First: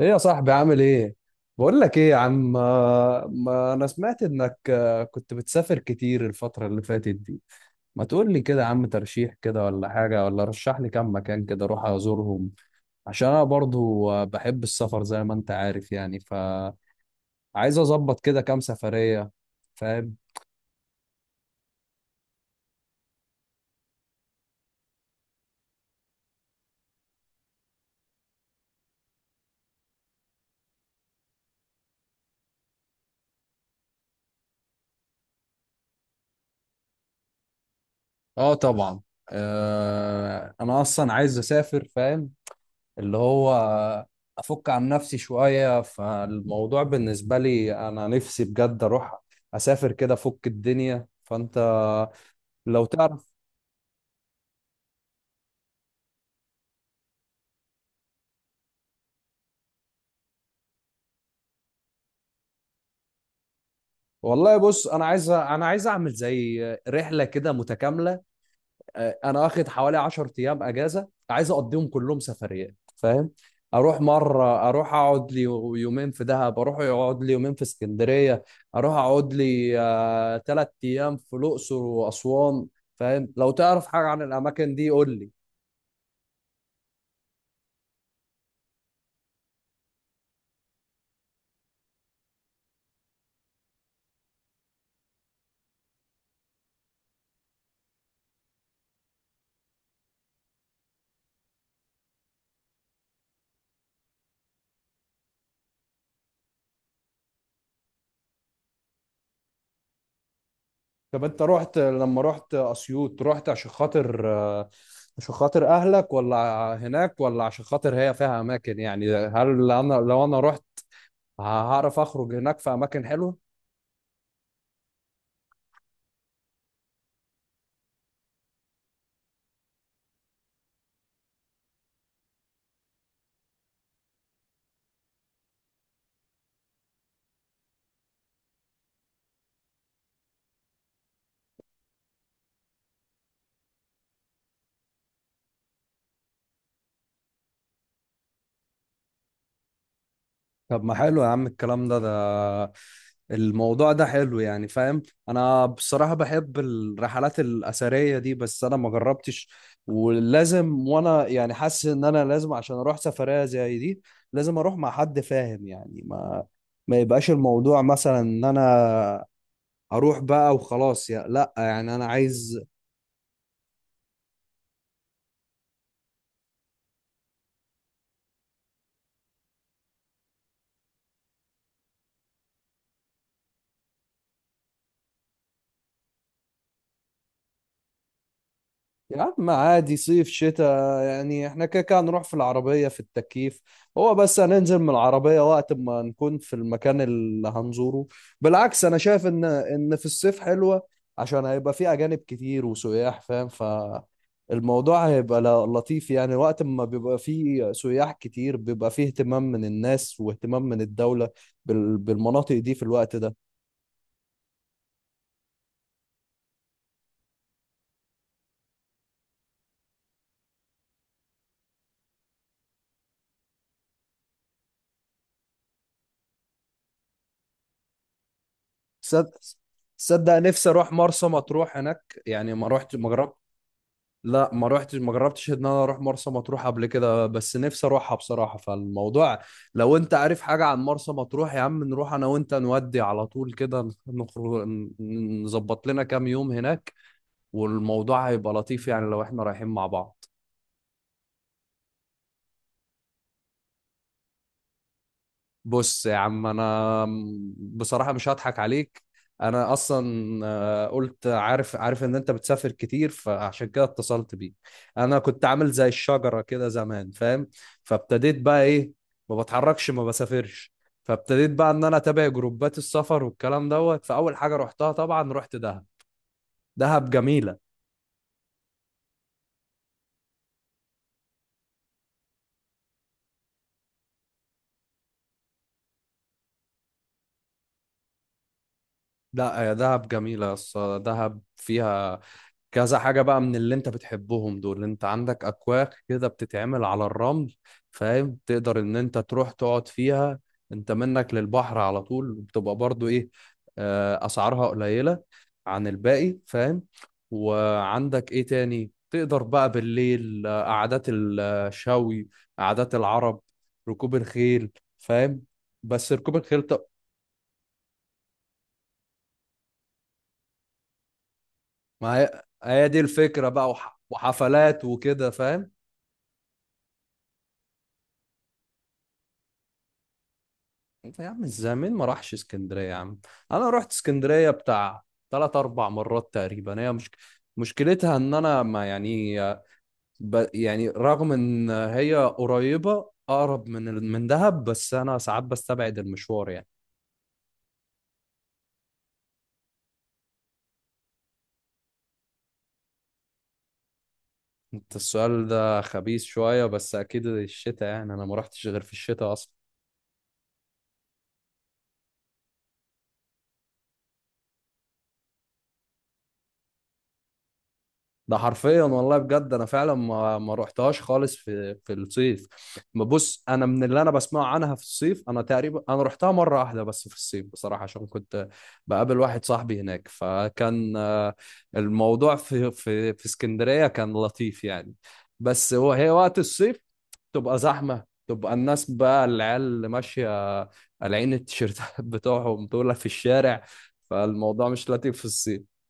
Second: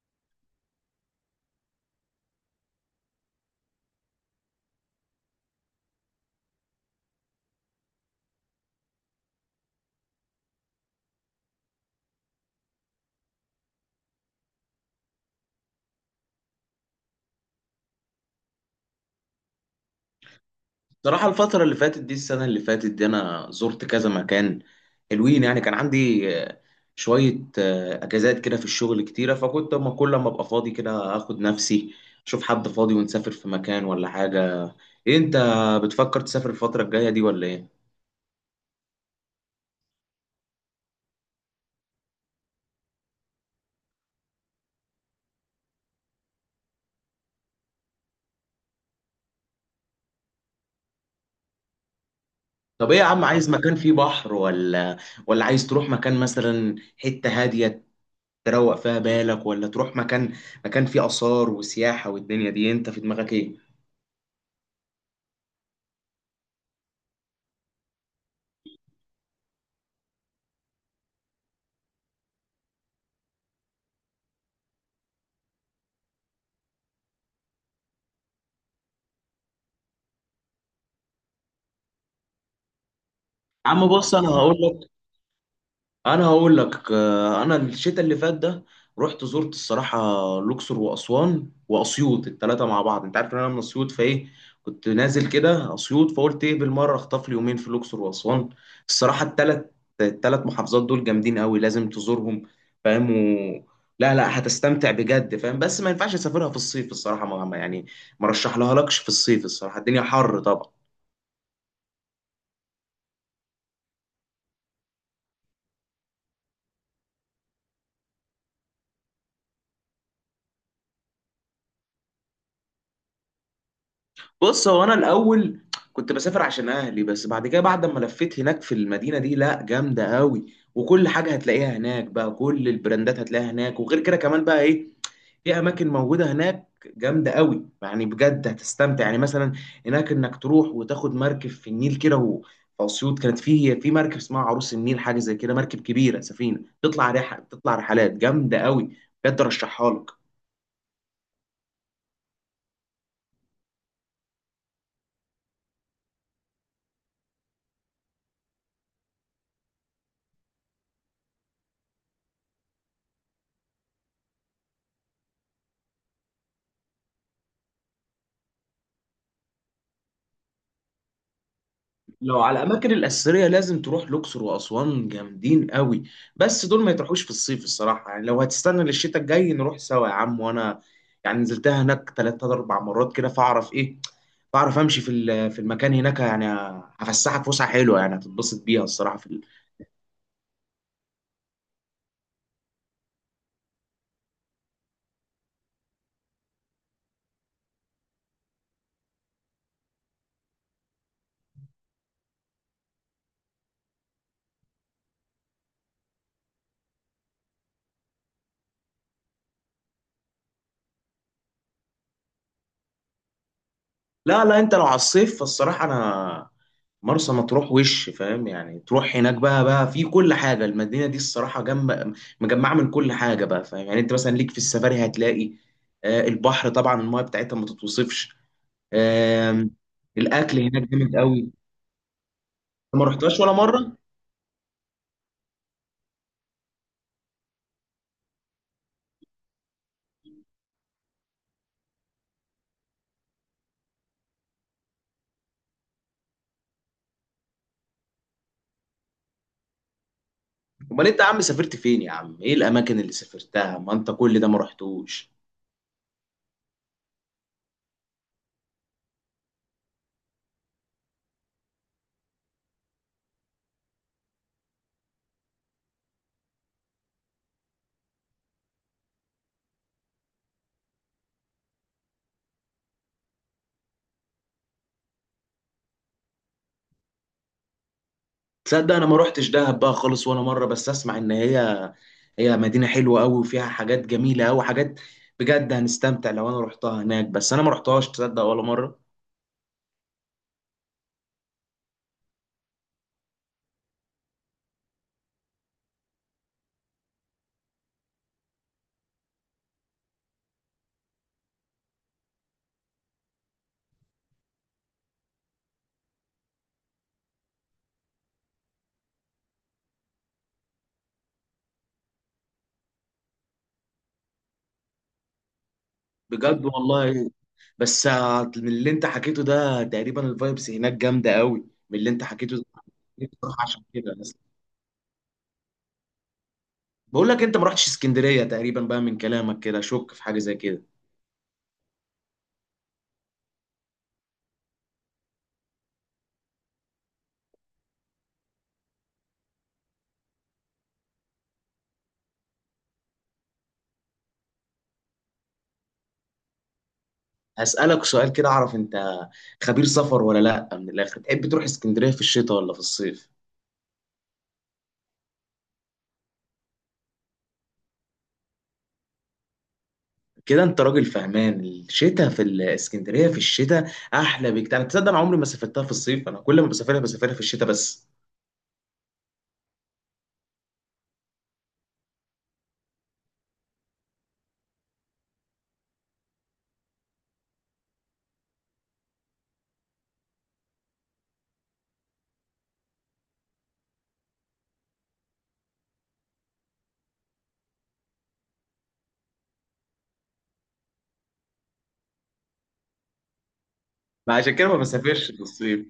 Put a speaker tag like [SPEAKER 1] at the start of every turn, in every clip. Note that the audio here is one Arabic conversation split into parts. [SPEAKER 1] ايه يا صاحبي عامل ايه؟ بقول لك ايه يا عم ما انا سمعت انك كنت بتسافر كتير الفترة اللي فاتت دي. ما تقول لي كده يا عم ترشيح كده ولا حاجة، ولا رشح لي كام مكان كده اروح ازورهم؟ عشان انا برضو بحب السفر زي ما انت عارف يعني، فعايز اظبط كده كام سفرية، فاهم؟
[SPEAKER 2] صراحة، الفترة اللي فاتت دي، السنة اللي فاتت دي أنا زرت كذا مكان حلوين. يعني كان عندي شوية أجازات كده في الشغل كتيرة، فكنت أما كل ما أبقى فاضي كده آخد نفسي، أشوف حد فاضي ونسافر في مكان ولا حاجة. إيه، أنت بتفكر تسافر الفترة الجاية دي ولا إيه؟
[SPEAKER 1] اه طبعا. انا اصلا عايز اسافر فاهم، اللي هو افك عن نفسي شوية، فالموضوع بالنسبة لي انا نفسي بجد اروح اسافر كده افك الدنيا، فانت لو
[SPEAKER 2] طب إيه يا عم،
[SPEAKER 1] تعرف.
[SPEAKER 2] عايز مكان فيه بحر، ولا عايز تروح مكان مثلا حتة هادية تروق فيها بالك، ولا تروح مكان فيه آثار وسياحة والدنيا دي، أنت في دماغك إيه؟
[SPEAKER 1] والله بص انا عايز اعمل زي رحلة كده متكاملة. انا واخد حوالي 10 ايام اجازه، عايز اقضيهم كلهم سفريات فاهم. اروح مره، اروح اقعد لي يومين في دهب، اروح اقعد لي يومين في اسكندريه، اروح اقعد لي تلات ايام في الاقصر واسوان. فاهم؟ لو
[SPEAKER 2] يا
[SPEAKER 1] تعرف
[SPEAKER 2] عم
[SPEAKER 1] حاجه
[SPEAKER 2] بص،
[SPEAKER 1] عن
[SPEAKER 2] أنا هقول
[SPEAKER 1] الاماكن
[SPEAKER 2] لك،
[SPEAKER 1] دي قول لي.
[SPEAKER 2] انا هقول لك آه، انا الشتاء اللي فات ده رحت زرت الصراحه الاقصر واسوان واسيوط الثلاثه مع بعض. انت عارف ان انا من اسيوط، فايه كنت نازل كده اسيوط، فقلت ايه، بالمره اخطف لي يومين في الاقصر واسوان. الصراحه الثلاث محافظات دول جامدين قوي، لازم تزورهم، فاهم. لا لا، هتستمتع بجد، فاهم، بس ما ينفعش اسافرها في الصيف الصراحه، يعني ما رشح لها لكش في الصيف الصراحه، الدنيا حر طبعا.
[SPEAKER 1] طب انت رحت لما رحت اسيوط، رحت عشان خاطر اهلك ولا هناك، ولا عشان خاطر هي فيها اماكن؟ يعني هل انا لو انا رحت هعرف اخرج، هناك في اماكن حلوه؟
[SPEAKER 2] بص، هو انا الاول كنت بسافر عشان اهلي، بس بعد كده، بعد ما لفيت هناك في المدينه دي، لا جامده قوي، وكل حاجه هتلاقيها هناك، بقى كل البراندات هتلاقيها هناك، وغير كده كمان بقى ايه، في اماكن موجوده هناك جامده قوي يعني، بجد هتستمتع. يعني مثلا هناك انك تروح وتاخد مركب في النيل كده في اسيوط كانت في مركب اسمها عروس النيل، حاجه زي كده، مركب كبيره، سفينه تطلع رحله، تطلع رحلات جامده قوي، بجد ارشحها لك.
[SPEAKER 1] طب ما حلو يا عم الكلام ده الموضوع ده حلو يعني فاهم. انا بصراحة بحب الرحلات الأثرية دي بس انا ما جربتش، ولازم، وانا يعني حاسس ان انا لازم عشان اروح سفرية زي دي لازم اروح مع حد فاهم، يعني ما يبقاش الموضوع مثلا ان انا اروح بقى وخلاص يا لا، يعني انا
[SPEAKER 2] لو على
[SPEAKER 1] عايز.
[SPEAKER 2] الاماكن الاثريه لازم تروح الاقصر واسوان، جامدين قوي، بس دول ما يتروحوش في الصيف الصراحه، يعني لو هتستنى للشتاء الجاي نروح سوا يا عم، وانا يعني نزلتها هناك ثلاث اربع مرات كده، فاعرف ايه، بعرف امشي في المكان هناك، يعني هفسحك فسحه حلوه، يعني هتتبسط بيها الصراحه.
[SPEAKER 1] يا
[SPEAKER 2] في
[SPEAKER 1] عم عادي صيف شتاء يعني احنا كده كده نروح في العربية في التكييف، هو بس هننزل من العربية وقت ما نكون في المكان اللي هنزوره. بالعكس انا شايف ان في الصيف حلوة، عشان هيبقى في اجانب كتير وسياح فاهم، فالموضوع هيبقى لطيف يعني، وقت ما بيبقى فيه سياح كتير بيبقى فيه اهتمام من الناس واهتمام من الدولة بالمناطق دي في الوقت ده.
[SPEAKER 2] لا لا، انت لو على الصيف فالصراحه انا مرسى مطروح، وش فاهم، يعني تروح هناك بقى في كل حاجه، المدينه دي الصراحه جنب مجمعه من كل حاجه، بقى فاهم، يعني انت مثلا ليك في السفاري هتلاقي البحر، طبعا المايه بتاعتها ما تتوصفش
[SPEAKER 1] صد-
[SPEAKER 2] آم،
[SPEAKER 1] صدق
[SPEAKER 2] الاكل
[SPEAKER 1] نفسي
[SPEAKER 2] هناك
[SPEAKER 1] اروح
[SPEAKER 2] جامد
[SPEAKER 1] مرسى
[SPEAKER 2] قوي، انت
[SPEAKER 1] مطروح، هناك يعني ما رحت
[SPEAKER 2] ما
[SPEAKER 1] ما جربت،
[SPEAKER 2] رحتهاش ولا مره؟
[SPEAKER 1] لا ما روحتش ما جربتش ان انا اروح مرسى مطروح قبل كده، بس نفسي اروحها بصراحة. فالموضوع لو انت عارف حاجة عن مرسى مطروح يا عم نروح انا وانت، نودي على طول كده نخرج نظبط لنا كام يوم هناك، والموضوع هيبقى لطيف يعني لو احنا رايحين مع بعض.
[SPEAKER 2] امال انت يا عم سافرت فين يا عم، ايه الاماكن اللي سافرتها؟ ما انت كل ده ما رحتوش.
[SPEAKER 1] بص يا عم انا بصراحه مش هضحك عليك، انا اصلا قلت عارف ان انت بتسافر كتير فعشان كده اتصلت بيك. انا كنت عامل زي الشجره كده زمان فاهم، فابتديت بقى ايه، ما بتحركش ما بسافرش، فابتديت بقى ان انا اتابع جروبات السفر والكلام دوت. فاول حاجه رحتها طبعا رحت دهب، دهب جميله.
[SPEAKER 2] تصدق، انا ما روحتش دهب بقى خالص ولا مره، بس اسمع ان هي مدينه حلوه قوي وفيها حاجات جميله قوي، حاجات بجد هنستمتع لو انا روحتها هناك، بس انا ما روحتهاش، تصدق، ولا مره.
[SPEAKER 1] لا يا دهب جميله يا اسطى، دهب فيها كذا حاجة بقى من اللي انت بتحبهم دول. انت عندك اكواخ كده بتتعمل على الرمل فاهم، تقدر ان انت تروح تقعد فيها، انت منك للبحر على طول، بتبقى برضو ايه، اسعارها قليلة عن الباقي فاهم. وعندك ايه تاني تقدر بقى بالليل، قعدات الشوي، قعدات العرب، ركوب الخيل فاهم. بس ركوب الخيل،
[SPEAKER 2] بجد
[SPEAKER 1] طب
[SPEAKER 2] والله، بس من اللي انت حكيته ده تقريبا الفايبس هناك جامده قوي، من اللي
[SPEAKER 1] ما
[SPEAKER 2] انت
[SPEAKER 1] هي
[SPEAKER 2] حكيته ده.
[SPEAKER 1] هي دي
[SPEAKER 2] نفسي
[SPEAKER 1] الفكرة
[SPEAKER 2] أروح
[SPEAKER 1] بقى،
[SPEAKER 2] عشان
[SPEAKER 1] وح-
[SPEAKER 2] كده. بس
[SPEAKER 1] وحفلات وكده فاهم.
[SPEAKER 2] بقول لك، انت ما رحتش اسكندريه تقريبا بقى من كلامك كده، اشك في حاجه زي كده.
[SPEAKER 1] طيب يا عم ازاي، مين ما راحش اسكندريه يا عم؟ انا رحت اسكندريه بتاع ثلاث اربع مرات تقريبا، هي مش مشكلتها ان انا ما يعني يعني رغم ان هي قريبه اقرب من من دهب، بس انا ساعات بستبعد المشوار يعني.
[SPEAKER 2] هسالك سؤال كده اعرف، انت خبير سفر ولا لا، من الاخر تحب تروح اسكندريه في الشتاء ولا في الصيف؟
[SPEAKER 1] انت السؤال ده خبيث شويه، بس اكيد الشتاء يعني، انا ما رحتش غير في الشتاء اصلا.
[SPEAKER 2] كده انت راجل فهمان، الشتاء في الاسكندريه، في الشتاء احلى بكتير، انا تصدق انا عمري ما سافرتها في الصيف، انا كل ما بسافرها، بسافرها في الشتاء بس.
[SPEAKER 1] ده حرفيا والله بجد، انا فعلا ما رحتهاش خالص في الصيف. بص انا من اللي انا بسمعه عنها في الصيف، انا تقريبا انا رحتها مره واحده بس في الصيف بصراحه، عشان كنت بقابل واحد صاحبي هناك، فكان الموضوع في اسكندريه كان لطيف يعني. بس هي وقت الصيف تبقى زحمه، تبقى الناس بقى العيال اللي ماشيه قالعين التيشيرتات بتوعهم دول في الشارع،
[SPEAKER 2] ما عشان كده
[SPEAKER 1] فالموضوع
[SPEAKER 2] ما
[SPEAKER 1] مش لطيف في
[SPEAKER 2] بسافرش في
[SPEAKER 1] الصيف.
[SPEAKER 2] الصيف.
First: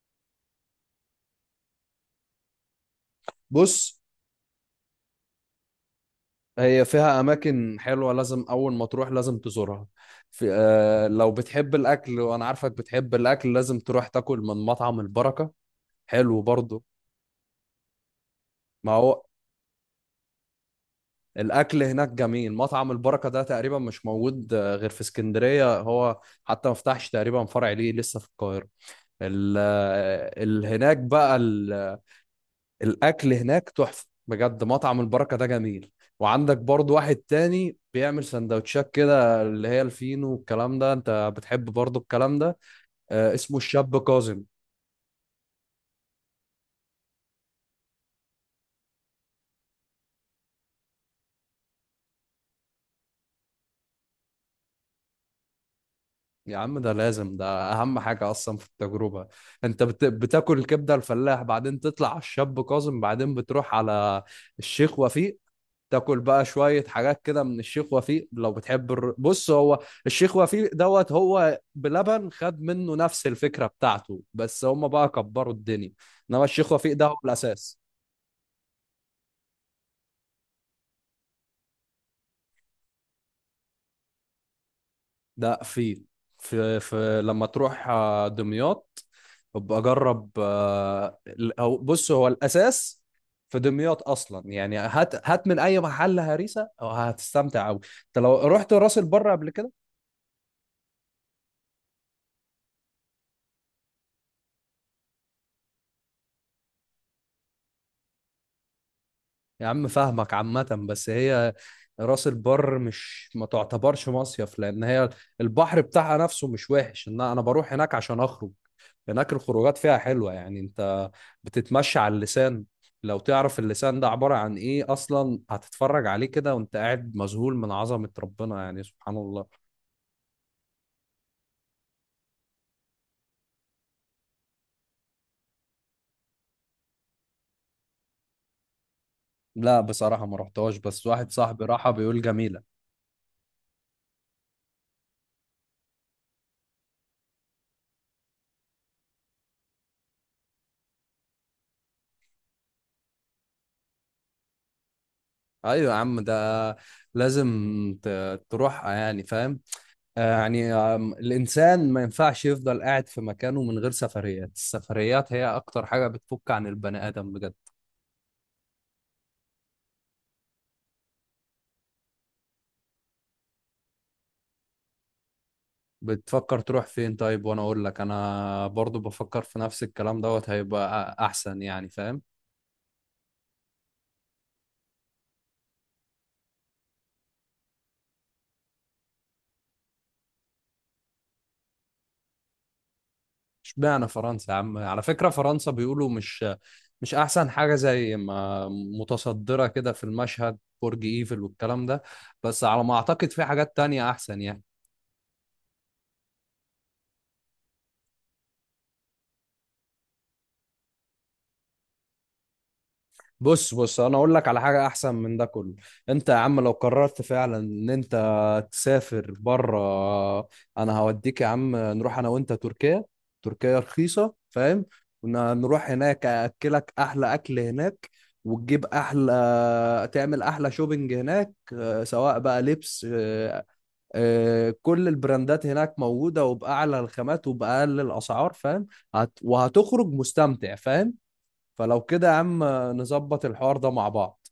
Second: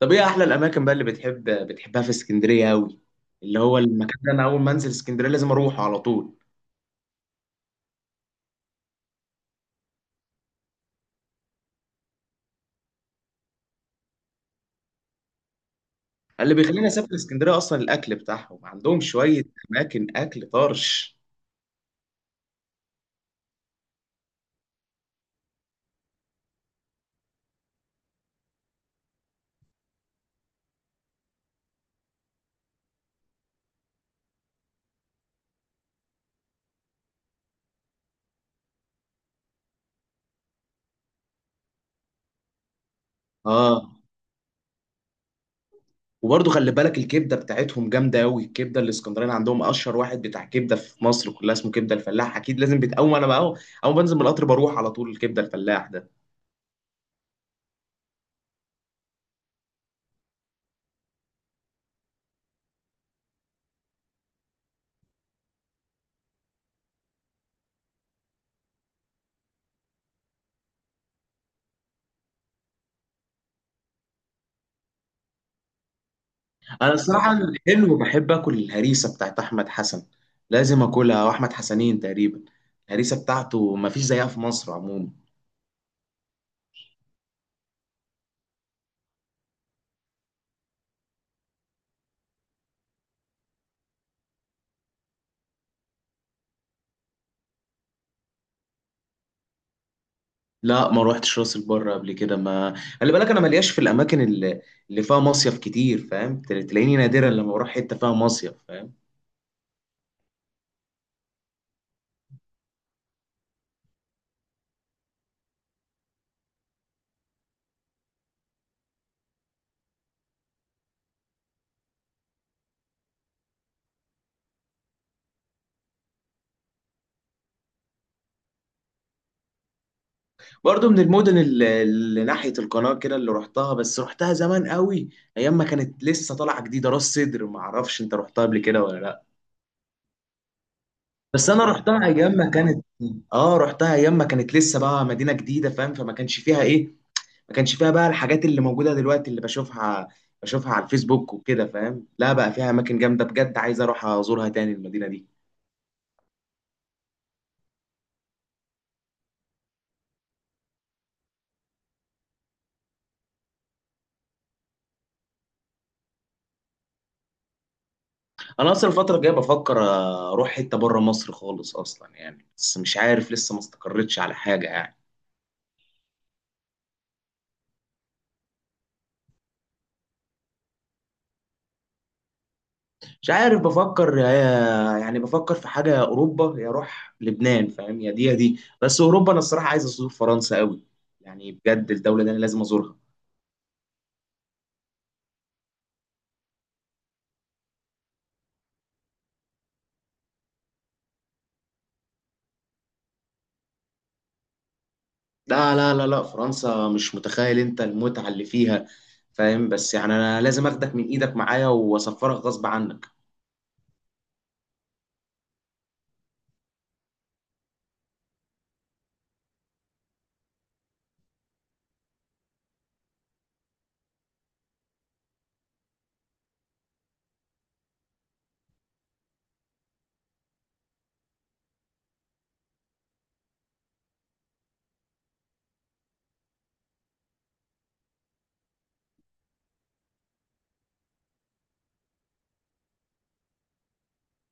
[SPEAKER 2] طب ايه احلى الاماكن بقى اللي بتحبها في اسكندريه قوي، اللي هو
[SPEAKER 1] بص
[SPEAKER 2] المكان ده انا اول ما انزل اسكندريه لازم اروحه على طول؟
[SPEAKER 1] هي فيها أماكن حلوة لازم أول ما تروح لازم تزورها. في لو بتحب الأكل وأنا عارفك بتحب الأكل، لازم تروح تاكل من مطعم البركة، حلو
[SPEAKER 2] اللي
[SPEAKER 1] برضه.
[SPEAKER 2] بيخليني اسافر اسكندريه اصلا الاكل بتاعهم،
[SPEAKER 1] ما
[SPEAKER 2] عندهم
[SPEAKER 1] هو
[SPEAKER 2] شويه اماكن اكل طرش.
[SPEAKER 1] الأكل هناك جميل، مطعم البركة ده تقريبا مش موجود غير في اسكندرية، هو حتى ما فتحش تقريبا فرع ليه لسه في القاهرة. ال آه، ال- هناك بقى ال- الاكل هناك تحفه بجد، مطعم البركه ده جميل. وعندك برضو واحد تاني بيعمل سندوتشات كده اللي هي الفينو والكلام ده، انت بتحب برضو الكلام ده، اسمه
[SPEAKER 2] اه.
[SPEAKER 1] الشاب كاظم.
[SPEAKER 2] وبرضه خلي بالك، الكبده بتاعتهم جامده قوي، الكبده الاسكندراني عندهم اشهر واحد بتاع كبده في مصر كلها، اسمه كبده الفلاح، اكيد لازم، اول ما بنزل من القطر بروح على طول الكبده الفلاح ده.
[SPEAKER 1] يا عم ده لازم، ده اهم حاجه اصلا في التجربه. انت بتاكل الكبده الفلاح، بعدين تطلع على الشاب كاظم، بعدين بتروح على الشيخ وفيق، تاكل بقى شوية حاجات كده من الشيخ وفيق لو بتحب بص هو الشيخ وفيق دوت هو بلبن خد منه نفس الفكرة بتاعته، بس هم بقى كبروا الدنيا، انما الشيخ
[SPEAKER 2] انا
[SPEAKER 1] وفيق ده هو
[SPEAKER 2] الصراحه
[SPEAKER 1] الاساس.
[SPEAKER 2] الحلو بحب اكل الهريسه بتاعت احمد حسن، لازم اكلها، واحمد حسنين تقريبا، الهريسه بتاعته ما فيش زيها في مصر عموما.
[SPEAKER 1] ده فيل، في لما تروح دمياط، ابقى جرب أو بص هو الاساس في دمياط اصلا يعني، هات هات من اي محل هريسه هتستمتع قوي. انت لو رحت راس البر قبل كده؟
[SPEAKER 2] لا ما روحتش راس البر قبل كده، ما خلي بالك، انا ملياش في الاماكن اللي فيها مصيف كتير، فاهم، تلاقيني نادرا لما بروح حته فيها مصيف.
[SPEAKER 1] يا عم فاهمك عامة، بس هي راس البر مش، ما تعتبرش مصيف لأن هي البحر بتاعها نفسه مش وحش، إن أنا بروح هناك عشان أخرج. هناك الخروجات فيها حلوة يعني، أنت بتتمشى على اللسان. لو تعرف اللسان ده عبارة عن إيه أصلا، هتتفرج عليه كده وأنت قاعد مذهول من عظمة ربنا يعني، سبحان الله.
[SPEAKER 2] برضو من المدن اللي ناحية القناة كده اللي رحتها، بس رحتها زمان قوي، أيام ما كانت لسه طالعة جديدة، راس سدر، ما أعرفش أنت رحتها قبل كده ولا لأ؟
[SPEAKER 1] لا بصراحة ما رحتهاش، بس واحد
[SPEAKER 2] بس
[SPEAKER 1] صاحبي
[SPEAKER 2] أنا
[SPEAKER 1] راحها بيقول جميلة.
[SPEAKER 2] رحتها أيام ما كانت لسه بقى مدينة جديدة، فاهم، فما كانش فيها إيه، ما كانش فيها بقى الحاجات اللي موجودة دلوقتي اللي بشوفها على الفيسبوك وكده، فاهم. لا، بقى فيها أماكن جامدة بجد، عايز أروح أزورها تاني المدينة دي.
[SPEAKER 1] أيوة يا عم، ده لازم تروحها يعني فاهم. يعني الإنسان ما ينفعش يفضل قاعد في مكانه من غير سفريات، السفريات هي أكتر حاجة بتفك عن البني آدم بجد.
[SPEAKER 2] أنا أصلا الفترة الجاية بفكر أروح حتة بره مصر خالص أصلا يعني، بس مش عارف لسه ما استقرتش على حاجة يعني.
[SPEAKER 1] بتفكر تروح فين طيب؟ وأنا أقول لك أنا برضو بفكر في نفس الكلام دوت، هيبقى أحسن يعني فاهم.
[SPEAKER 2] مش عارف، بفكر يعني بفكر في حاجة، يا أوروبا يا أروح لبنان، فاهم، يا دي يا دي، بس أوروبا أنا الصراحة عايز أزور فرنسا قوي، يعني بجد الدولة دي أنا لازم أزورها.
[SPEAKER 1] اشمعنى فرنسا يا عم؟ على فكرة فرنسا بيقولوا مش أحسن حاجة زي ما متصدرة كده في المشهد، برج إيفل والكلام ده، بس على ما أعتقد في حاجات تانية أحسن يعني.
[SPEAKER 2] لا لا لا لا، فرنسا مش متخيل أنت المتعة اللي فيها، فاهم، بس يعني أنا لازم أخدك من إيدك معايا وأسفرك غصب عنك.
[SPEAKER 1] بص انا اقول لك على حاجه احسن من ده كله. انت يا عم لو قررت فعلا ان انت تسافر بره، انا هوديك يا عم، نروح انا وانت تركيا، تركيا رخيصه فاهم، ونروح هناك اكلك احلى اكل هناك، وتجيب احلى تعمل احلى شوبينج هناك، سواء بقى لبس، كل البراندات هناك موجوده وباعلى الخامات وباقل الاسعار فاهم، وهتخرج مستمتع فاهم. فلو كده يا عم نظبط الحوار ده مع بعض.